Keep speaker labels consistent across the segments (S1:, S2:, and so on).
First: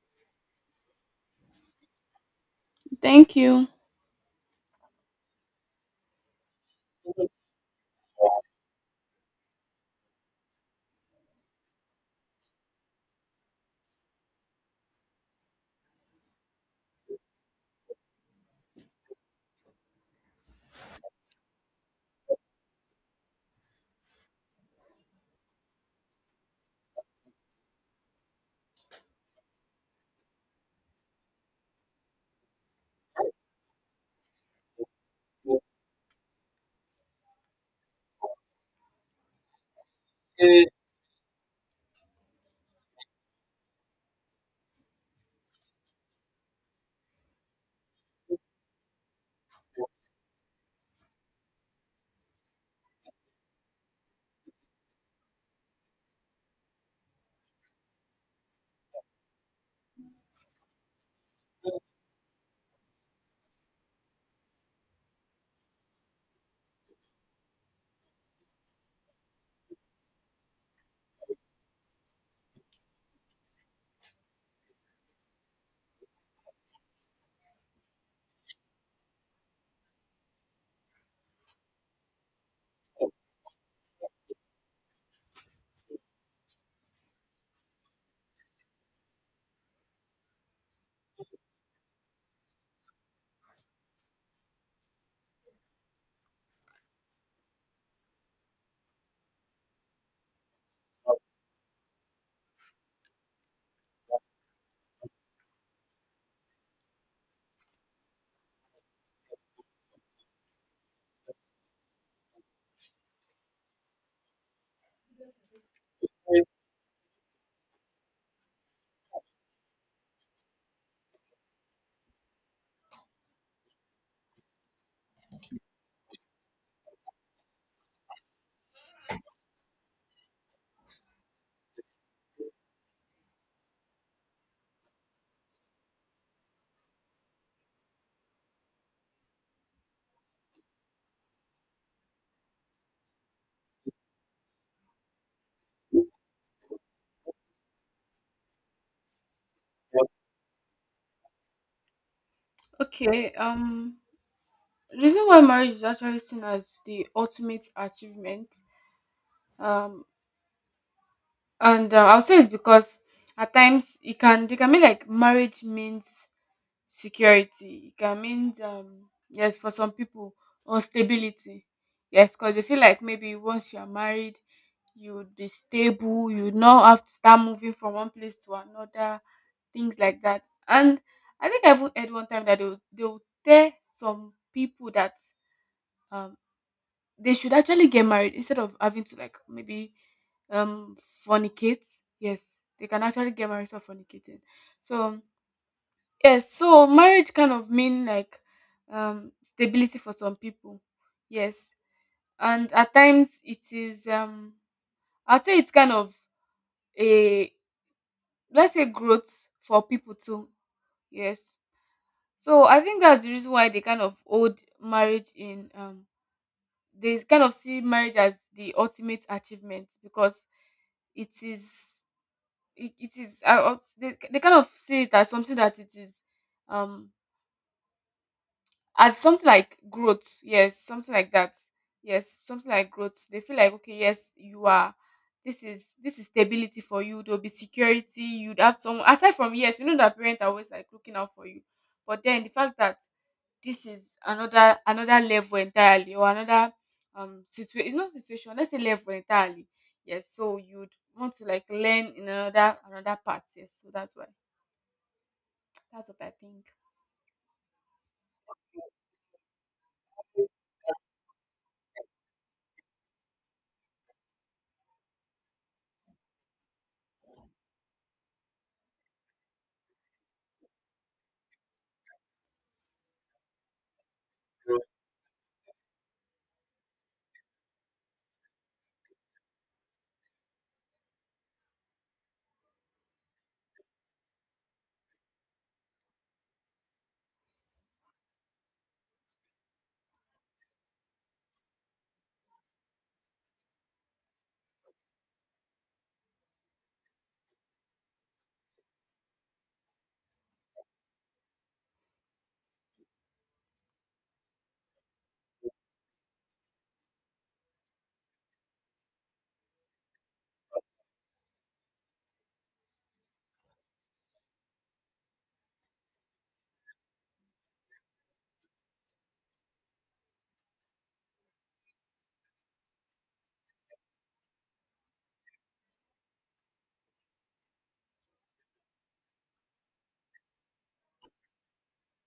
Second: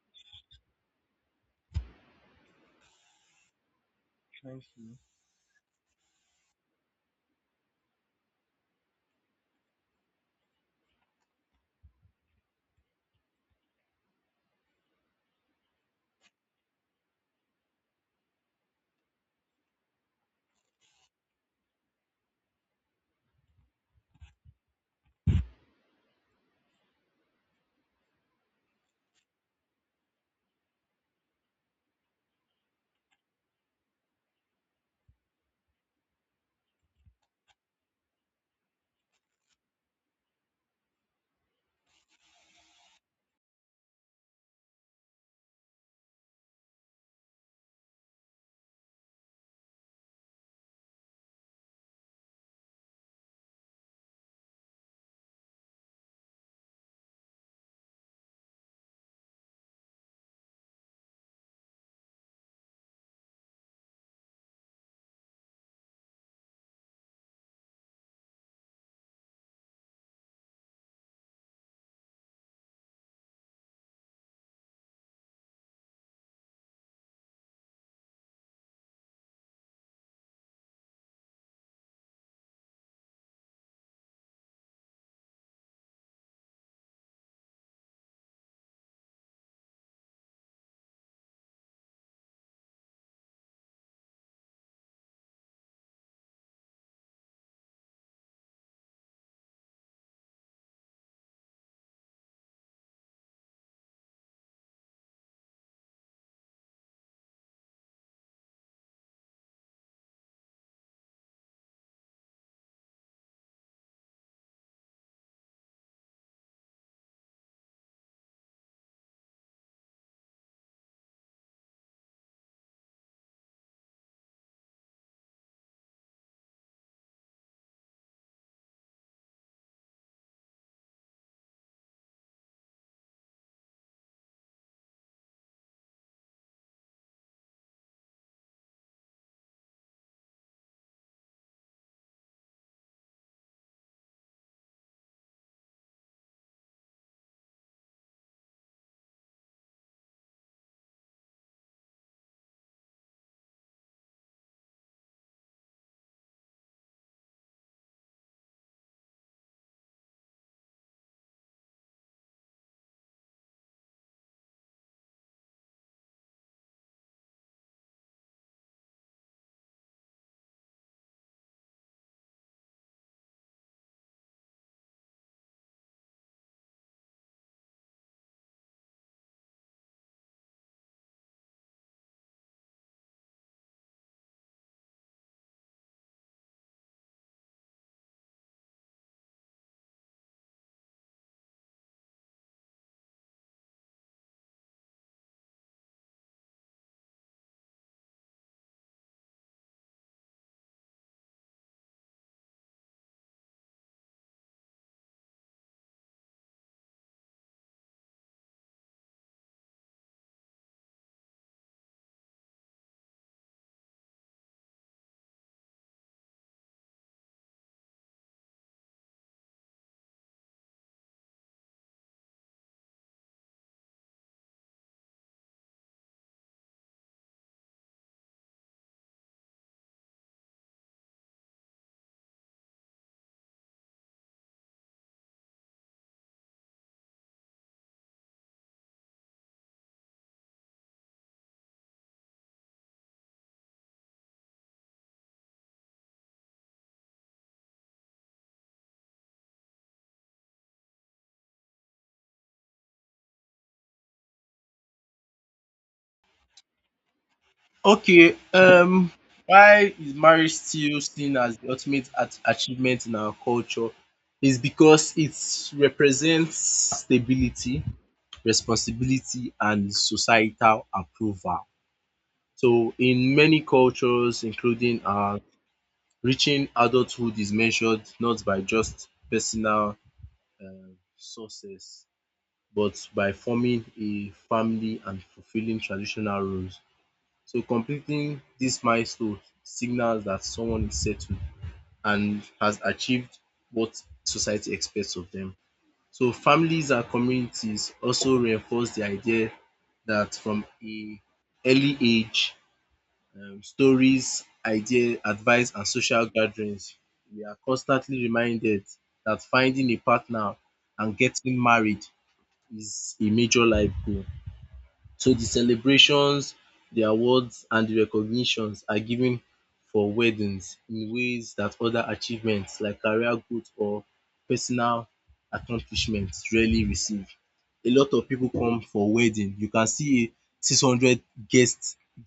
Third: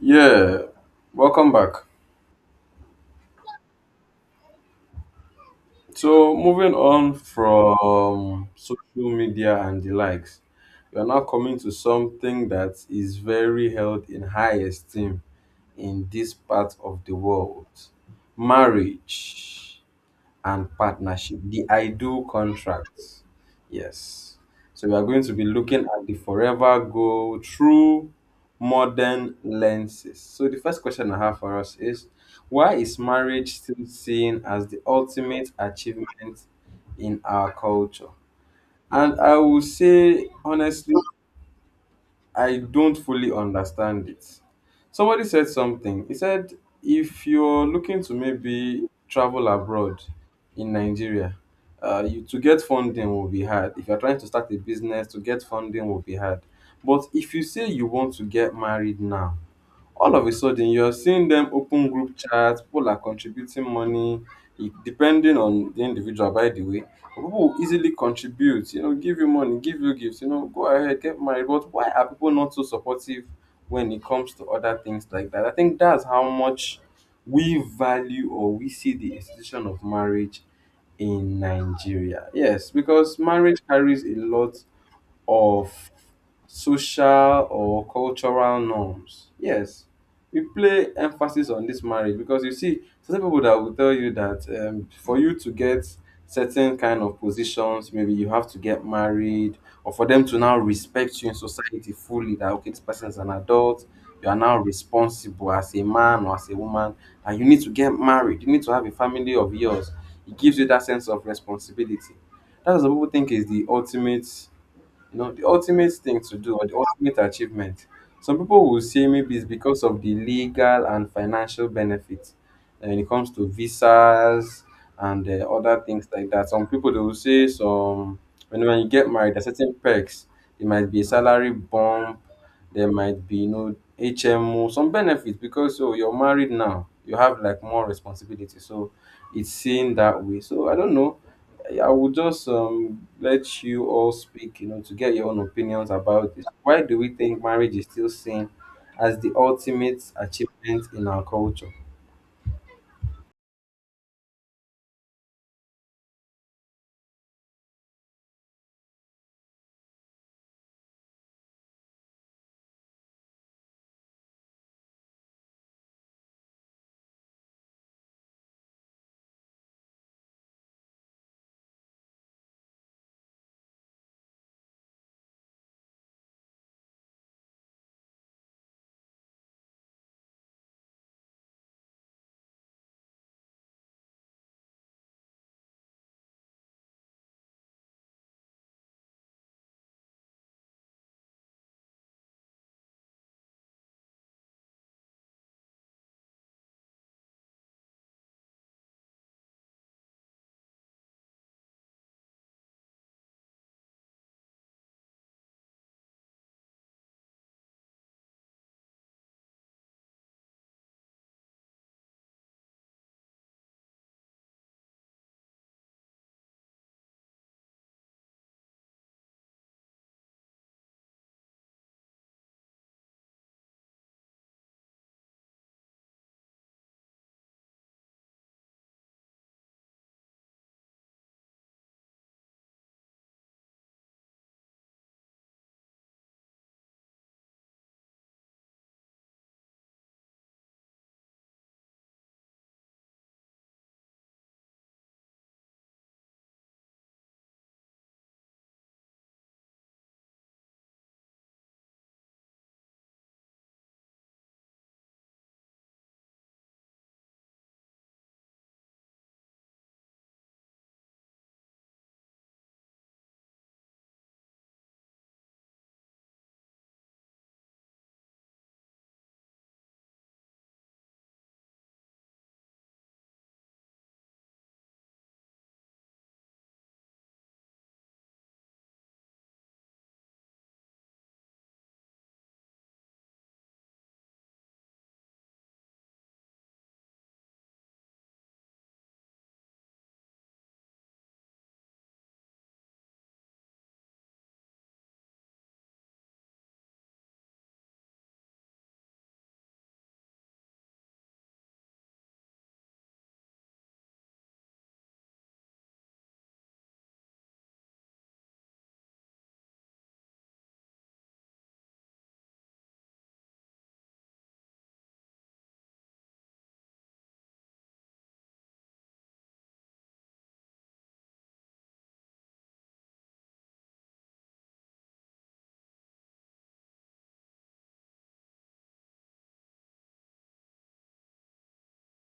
S1: Yeah, welcome back.
S2: Thank you.
S3: Thank you.
S1: So, moving on from social media and the likes, we are now coming to something that is very held in high esteem in this part of the world, marriage and partnership, the ideal contracts. Yes. So we are going to be looking at the forever goal through modern lenses. So the first question I have for us is, why is marriage still seen as the ultimate achievement in our culture? And I will say honestly, I don't fully understand it. Somebody said something. He said, if you're looking to maybe travel abroad in Nigeria, you, to get funding will be hard. If you're trying to start a business, to get funding will be hard. But if you say you want to get married now, all of a sudden you're seeing them open group chats, people are contributing money. Depending on the individual, by the way, but people will easily contribute, you know, give you money, give you gifts, you know, go ahead, get married. But why are people not so supportive when it comes to other things like that? I think that's how much we value or we see the institution of marriage in Nigeria. Yes, because marriage carries a lot of social or cultural norms. Yes, we play emphasis on this marriage because you see, certain people that will tell you that, for you to get certain kind of positions, maybe you have to get married, or for them to now respect you in society fully. That okay, this person is an adult. You are now responsible as a man or as a woman, and you need to get married. You need to have a family of yours. It gives you that sense of responsibility. That's what people think is the ultimate, you know, the ultimate thing to do or the ultimate achievement. Some people will say maybe it's because of the legal and financial benefits, when it comes to visas and other things like that. Some people they will say some, when you get married, there are certain perks. There might be a salary bump, there might be, you know, HMO, some benefits because so you're married now, you have like more responsibility. So it's seen that way. So I don't know, I will just let you all speak, you know, to get your own opinions about this. Why do we think marriage is still seen as the ultimate achievement in our culture?
S2: Okay. Reason why marriage is actually seen as the ultimate achievement. Um, and I'll say it's because at times it can they can be like marriage means security. It can mean yes, for some people, unstability. Yes, because they feel like maybe once you are married, you would be stable. You would not have to start moving from one place to another, things like that. And I think I even heard one time that they will tell some people that um they should actually get married instead of having to, like, maybe um fornicate. Yes, they can actually get married for fornicating. So yes, so marriage kind of mean like stability for some people. Yes. And at times it is I'd say it's kind of a, let's say, growth for people too. Yes. So I think that's the reason why they kind of hold marriage in they kind of see marriage as the ultimate achievement because it is it, it is they kind of see it as something that it is um as something like growth, yes, something like that, yes, something like growth. They feel like okay, yes, you are, this is stability for you, there'll be security, you'd have someone aside from, yes, we know that parents are always like looking out for you, but then the fact that this is another level entirely, or another situation it's not situation let's say level entirely, yes. So you'd want to, like, learn in another part, yes, so that's why, that's what I think.
S3: Okay, um, why is marriage still seen as the achievement in our culture? Is because it represents stability, responsibility, and societal approval. So, in many cultures, including reaching adulthood, is measured not by just personal success, but by forming a family and fulfilling traditional roles. So completing this milestone signals that someone is settled and has achieved what society expects of them. So families and communities also reinforce the idea that from a early age, stories, idea, advice, and social gatherings, we are constantly reminded that finding a partner and getting married is a major life goal. So the celebrations, the awards and the recognitions are given for weddings in ways that other achievements like career growth or personal accomplishment rarely receive. A lot of pipu come for wedding. You can see a 600 guest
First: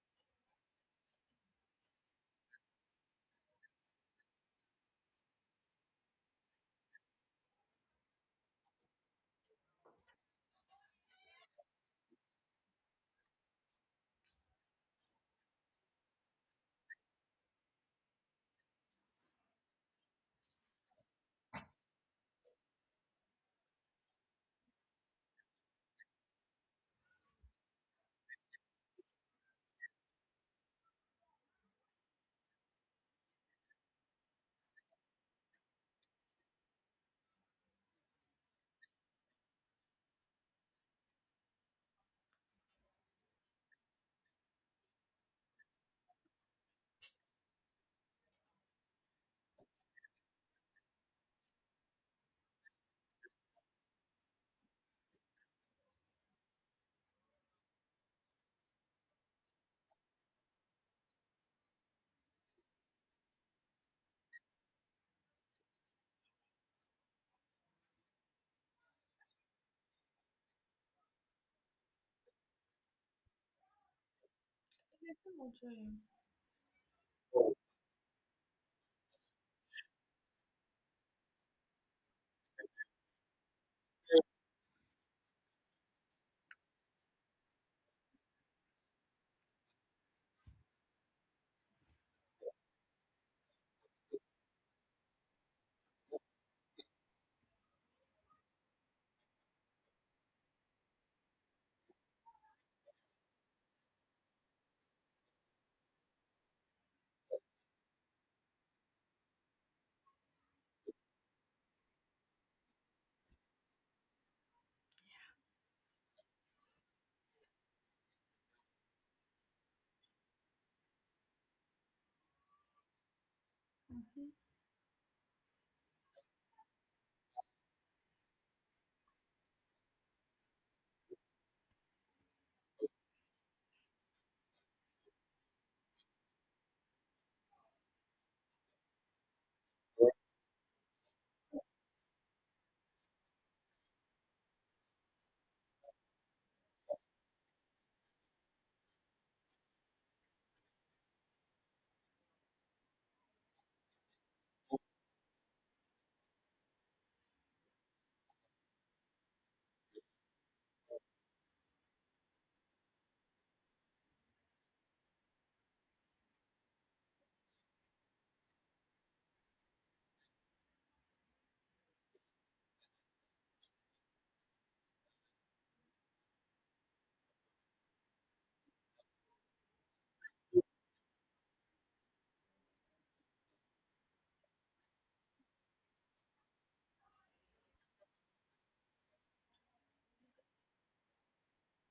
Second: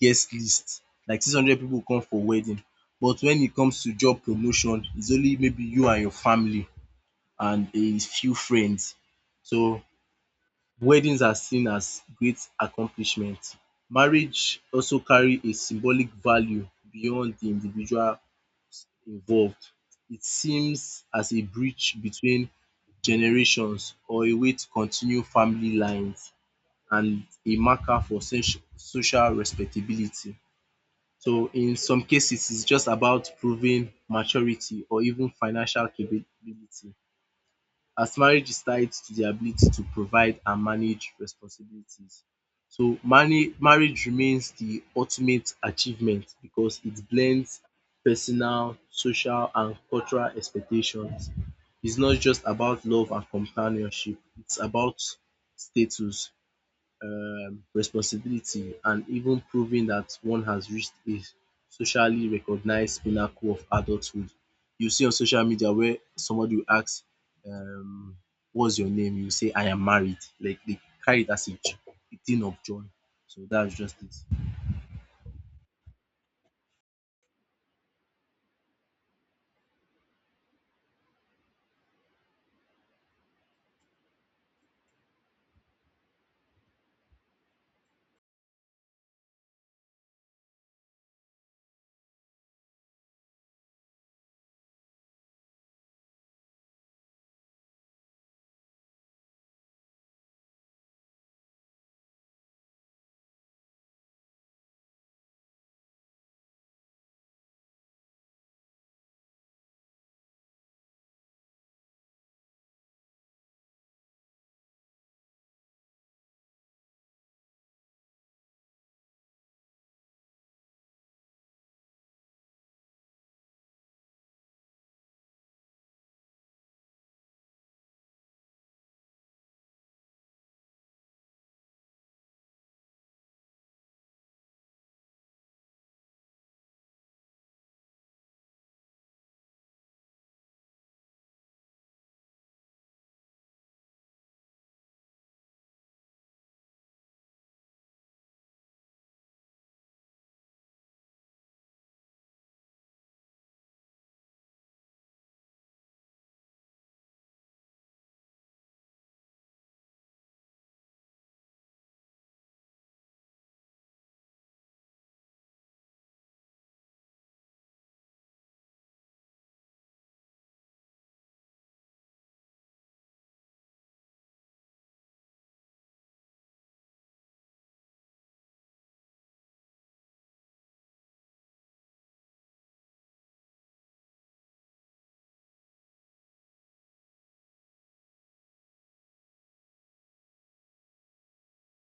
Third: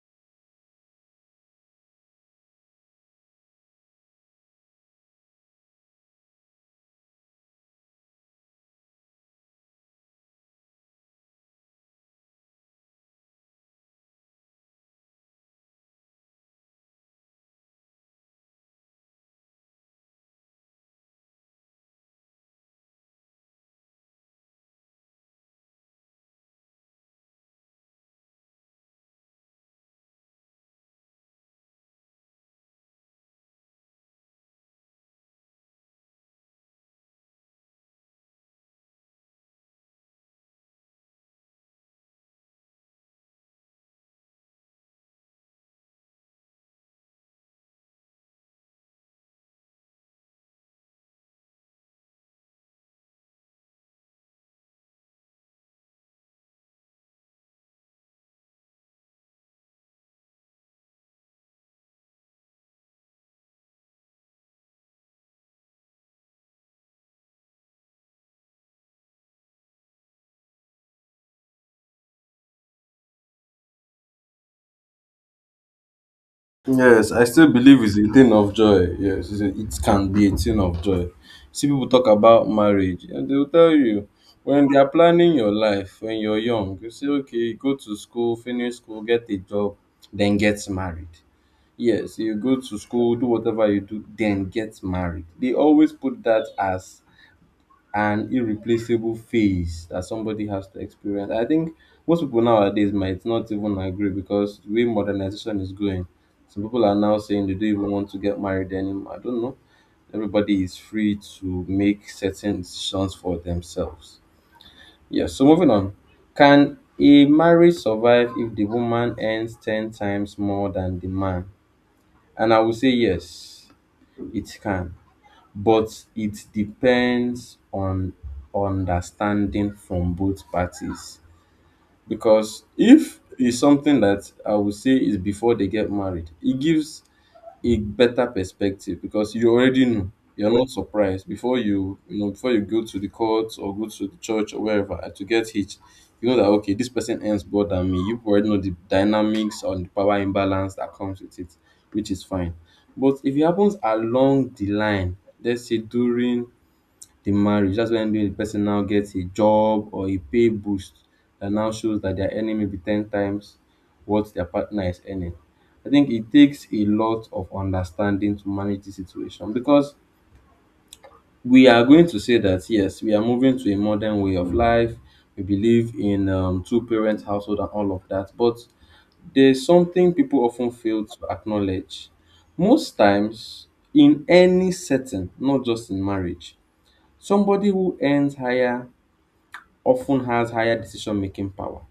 S3: guest list. Like 600 pipu come for wedding. But when it comes to job promotion, it's only maybe you and your family and a few friends. So weddings are seen as great accomplishment. Marriage also carry a symbolic value beyond the individual involved. It seems as a bridge between generations or a way to continue family lines and a marker for social respectability. So in some cases, it's just about proving maturity or even financial capability, as marriage is tied to the ability to provide and manage responsibilities. So marriage remains the ultimate achievement because it blends personal, social and cultural expectations. It's not just about love and companionship, it's about status, responsibility, and even proving that one has reached a socially recognized pinnacle of adulthood. You see on social media where somebody will ask, um, what's your name? You say, I am married. Like they carry it as a, a thing of joy. So that's just it.
S1: Yes, I still believe it's a thing of joy. Yes, it's a, it can be a thing of joy. See, people talk about marriage, and they'll tell you when they are planning your life when you're young, you say, okay, go to school, finish school, get a job, then get married. Yes, you go to school, do whatever you do, then get married. They always put that as an irreplaceable phase that somebody has to experience. I think most people nowadays might not even agree because the way modernization is going, some people are now saying they don't even want to get married anymore. I don't know. Everybody is free to make certain decisions for themselves. Yes, so moving on. Can a marriage survive if the woman earns 10 times more than the man? And I will say yes. It can, but it depends on understanding from both parties. Because if it's something that I would say is before they get married, it gives a better perspective because you already know, you're not surprised before you, you know, before you go to the court or go to the church or wherever and to get hitched, you know that okay, this person earns more than me. You already know the dynamics or the power imbalance that comes with it, which is fine. But if it happens along the line, let's say during the marriage. That's when the person now gets a job or a pay boost that now shows that they're earning maybe 10 times what their partner is earning. I think it takes a lot of understanding to manage the situation because we are going to say that yes, we are moving to a modern way of life. We believe in two parent household and all of that. But there's something people often fail to acknowledge. Most times, in any setting, not just in marriage, somebody who earns higher often has higher decision-making power.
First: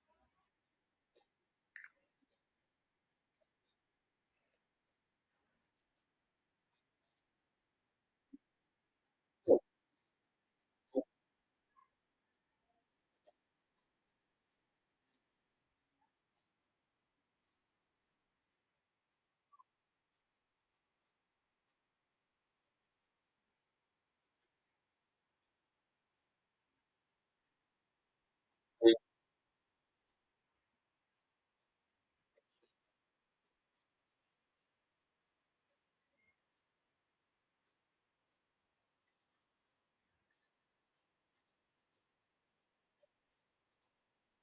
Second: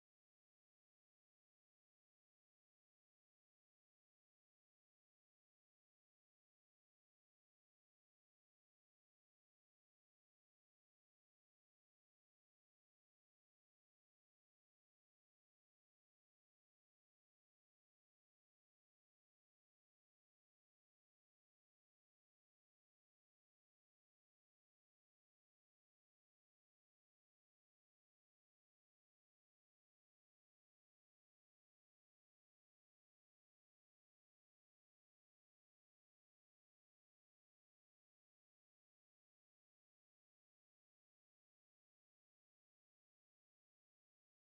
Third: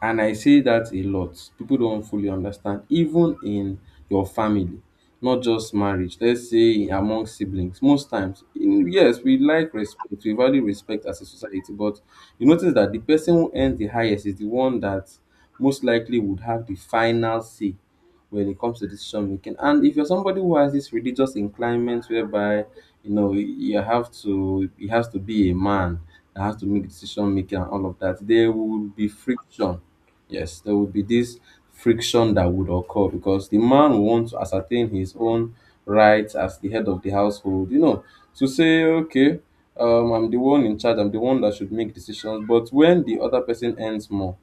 S1: And I say that a lot. People don't fully understand, even in your family, not just marriage. Let's say among siblings. Most times, in, yes, we like respect, we value respect as a society, but you notice that the person who earns the highest is the one that most likely would have the final say when it comes to decision making. And if you're somebody who has this religious inclination whereby you know, you have to, it has to be a man that has to make decision making and all of that, there will be friction. Yes, there would be this friction that would occur because the man wants to ascertain his own rights as the head of the household, you know, to say, okay, I'm the one in charge, I'm the one that should make decisions. But when the other person earns more,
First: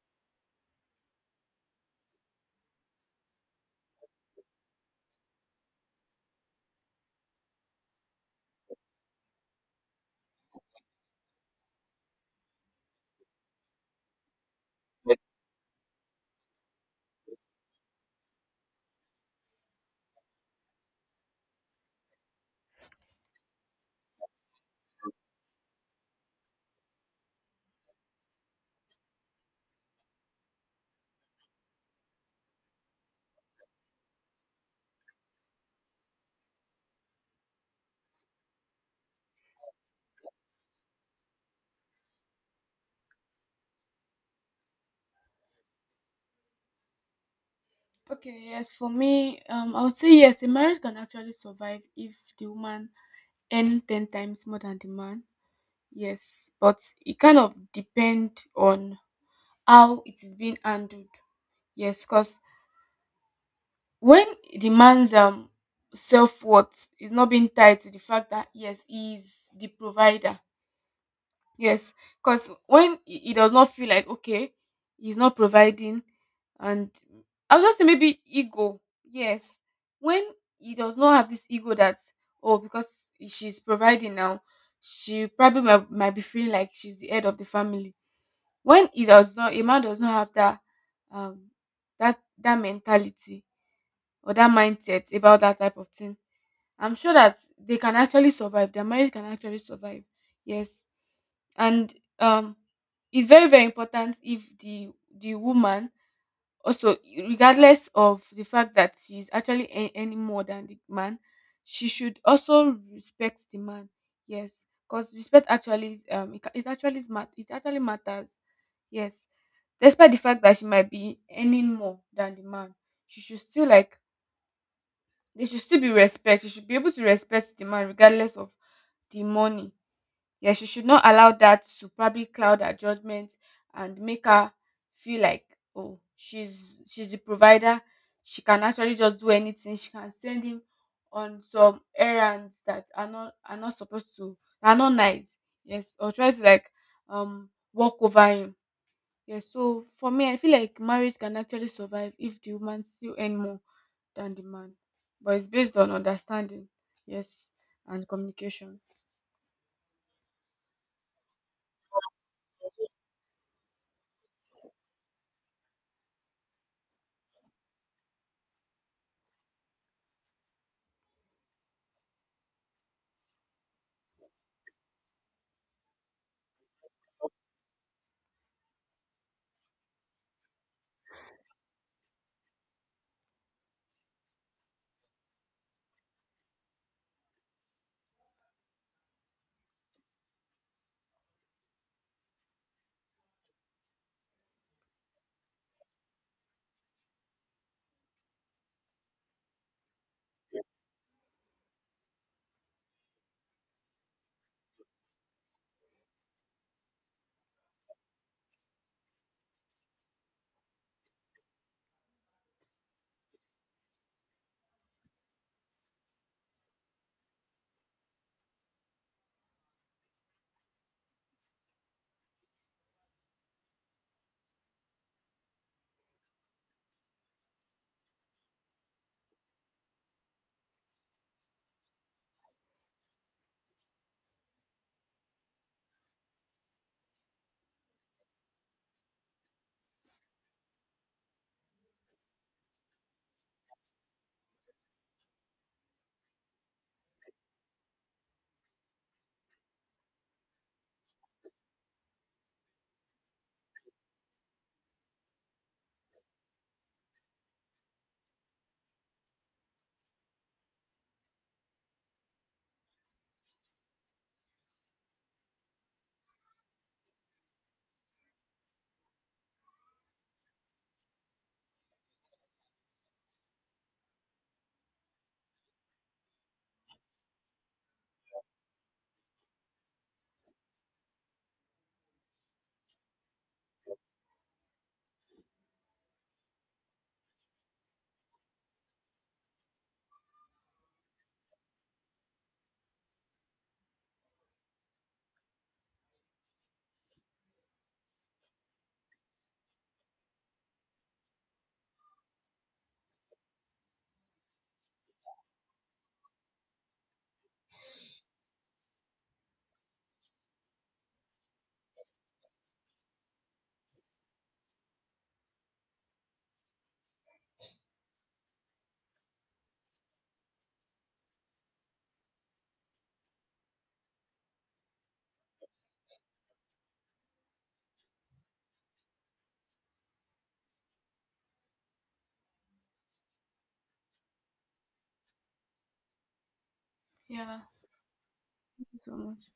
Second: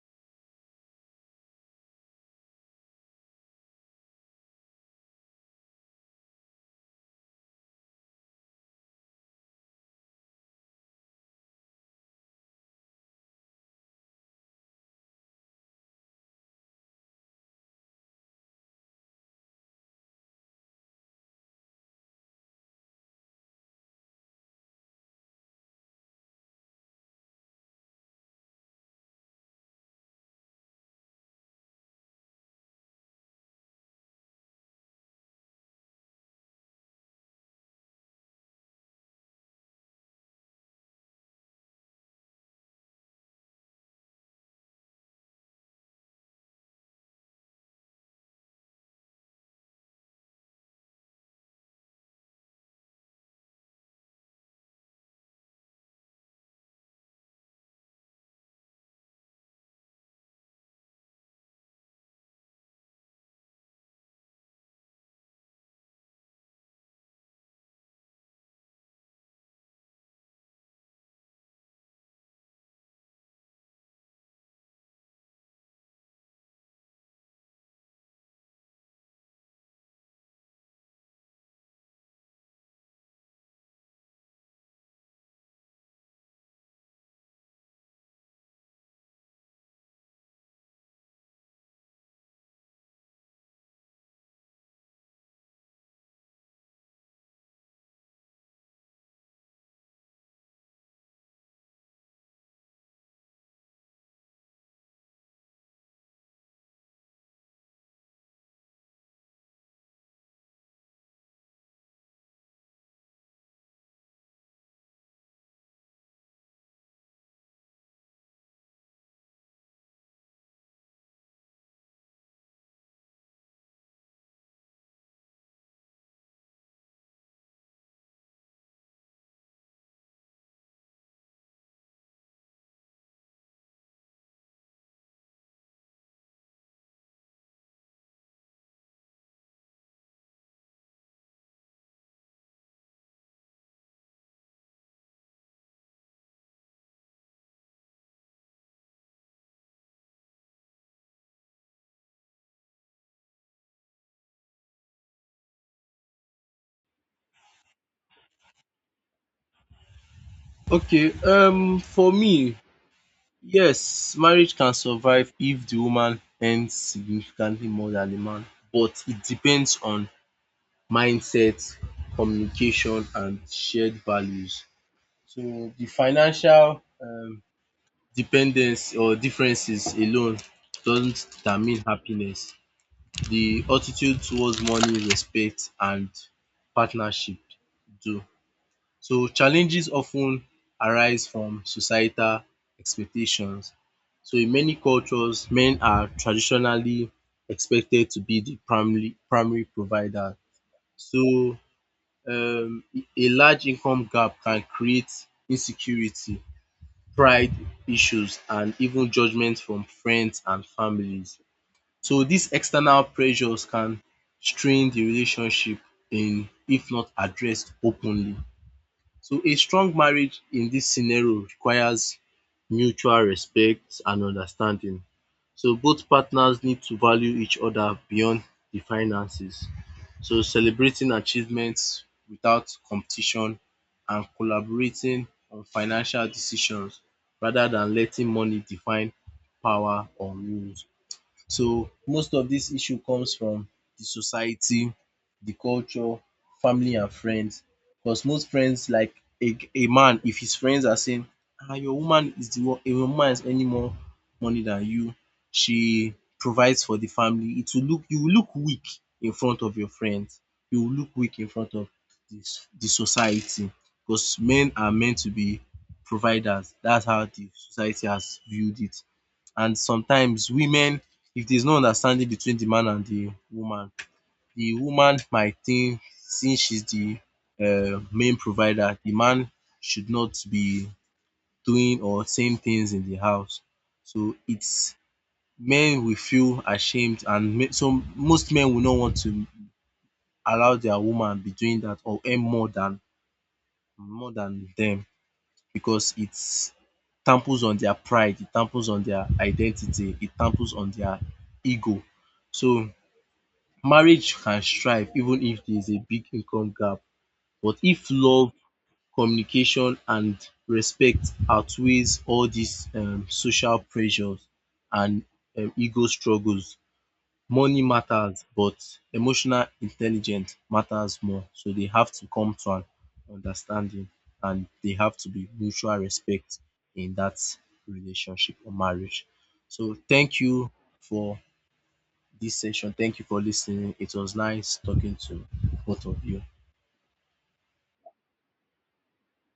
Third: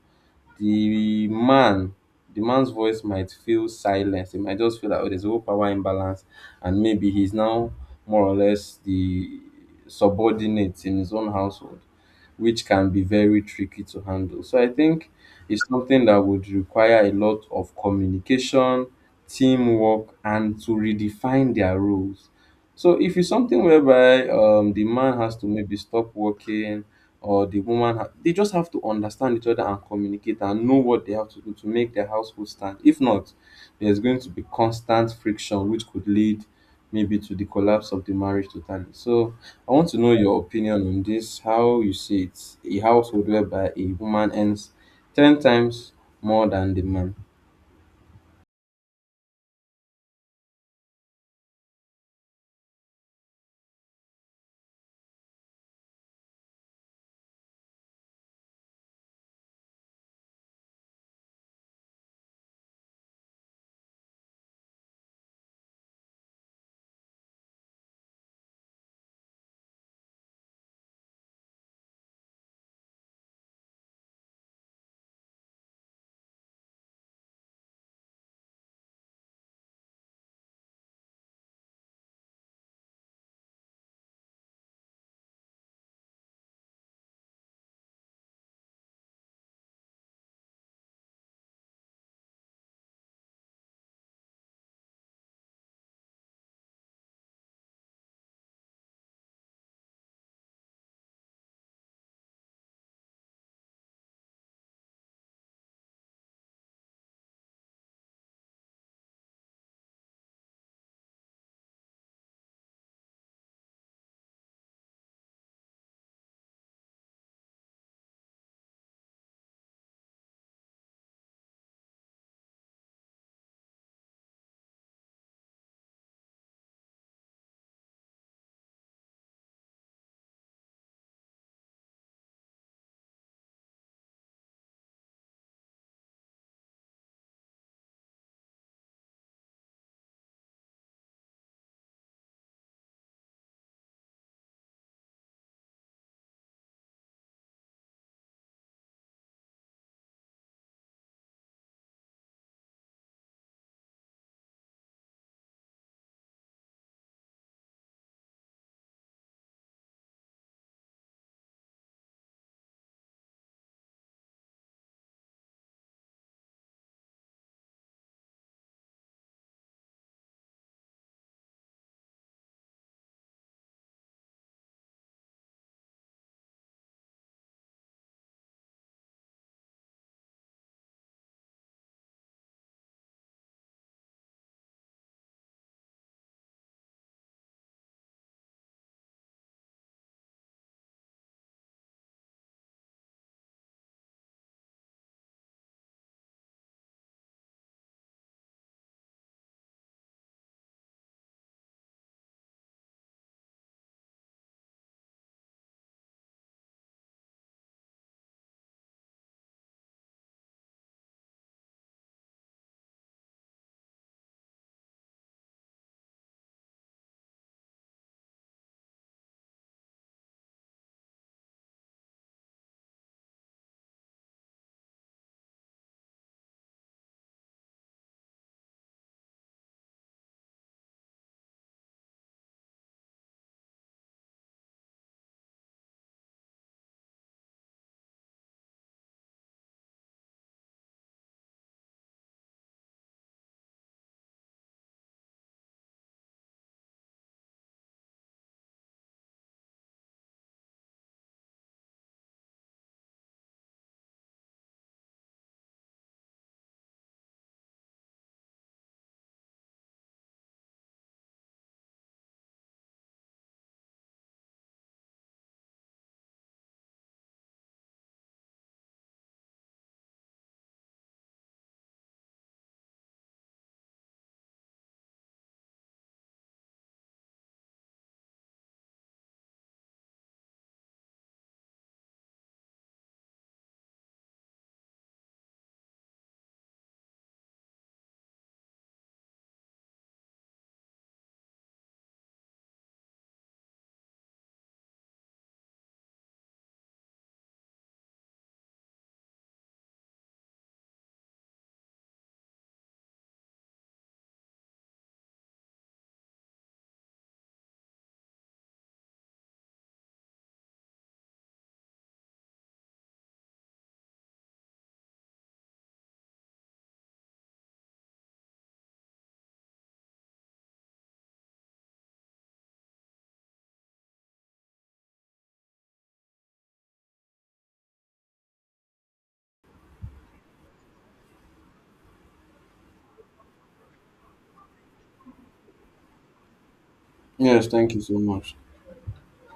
S1: the man, the man's voice might feel silenced. It might just feel like, oh, there's a whole power imbalance, and maybe he's now more or less the subordinate in his own household, which can be very tricky to handle. So I think it's something that would require a lot of communication, teamwork, and to redefine their roles. So if it's something whereby the man has to maybe stop working or the woman, they just have to understand each other and communicate and know what they have to do to make their household stand. If not, there's going to be constant friction, which could lead maybe to the collapse of the marriage totally. So I want to know your opinion on this, how you see it, a household whereby a woman earns 10 times more than the man.
S2: Okay, yes, for me, I would say yes, a marriage can actually survive if the woman earn 10 times more than the man. Yes, but it kind of depend on how it is being handled. Yes, because when the man's self-worth is not being tied to the fact that yes, he is the provider. Yes, because when he does not feel like okay, he's not providing, and I'll just say maybe ego. Yes, when he does not have this ego that oh, because she's providing now, she probably might be feeling like she's the head of the family. When he does not, a man does not have that um that mentality or that mindset about that type of thing. I'm sure that they can actually survive. Their marriage can actually survive. Yes, and um it's very important if the woman also, regardless of the fact that she's actually any more than the man, she should also respect the man. Yes, because respect actually is it actually matters, yes. Despite the fact that she might be earning more than the man, she should still like, there should still be respect. She should be able to respect the man regardless of the money. Yeah, she should not allow that to probably cloud her judgment and make her feel like oh, she's the provider. She can actually just do anything. She can send him on some errands that are not supposed to, are not nice. Yes, or try to like walk over him. Yes, so for me, I feel like marriage can actually survive if the woman still earn more than the man, but it's based on understanding. Yes, and communication.
S3: Okay, for me, yes, marriage can survive if the woman earns significantly more than the man, but it depends on mindset, communication and shared values. So the financial dependence or differences alone doesn't determine happiness. The attitude towards money, respect and partnership do. So challenges often arise from societal expectations. So in many cultures, men are traditionally expected to be the primary provider. So um a large income gap can create insecurity, pride issues and even judgment from friends and families. So these external pressures can strain the relationship in if not addressed openly. So a strong marriage in this scenario requires mutual respect and understanding. So both partners need to value each other beyond the finances. So celebrating achievements without competition and collaborating on financial decisions rather than letting money define power or rules. So most of this issue comes from the society, the culture, family and friends, because most friends, like, a man, if his friends are saying, "Ah, your woman is the one, your woman is earning more money than you, she provides for the family," it will look, you will look weak in front of your friends, you will look weak in front of this, the society, because men are meant to be providers. That's how the society has viewed it. And sometimes women, if there's no understanding between the man and the woman might think, since she's the main provider, the man should not be doing or saying things in the house. So it's men will feel ashamed, and so most men will not want to allow their woman be doing that or earn more than them because it's tamples on their pride, it tamples on their identity, it tamples on their ego. So marriage can thrive even if there is a big income gap, but if love, communication and respect outweighs all these social pressures and ego struggles, money matters but emotional intelligence matters more. So they have to come to an understanding and they have to be mutual respect in that relationship or marriage. So thank you for this session. Thank you for listening. It was nice talking to both of you.
S2: Yeah,
S1: Yes, thank you so much.
S2: thank you so much.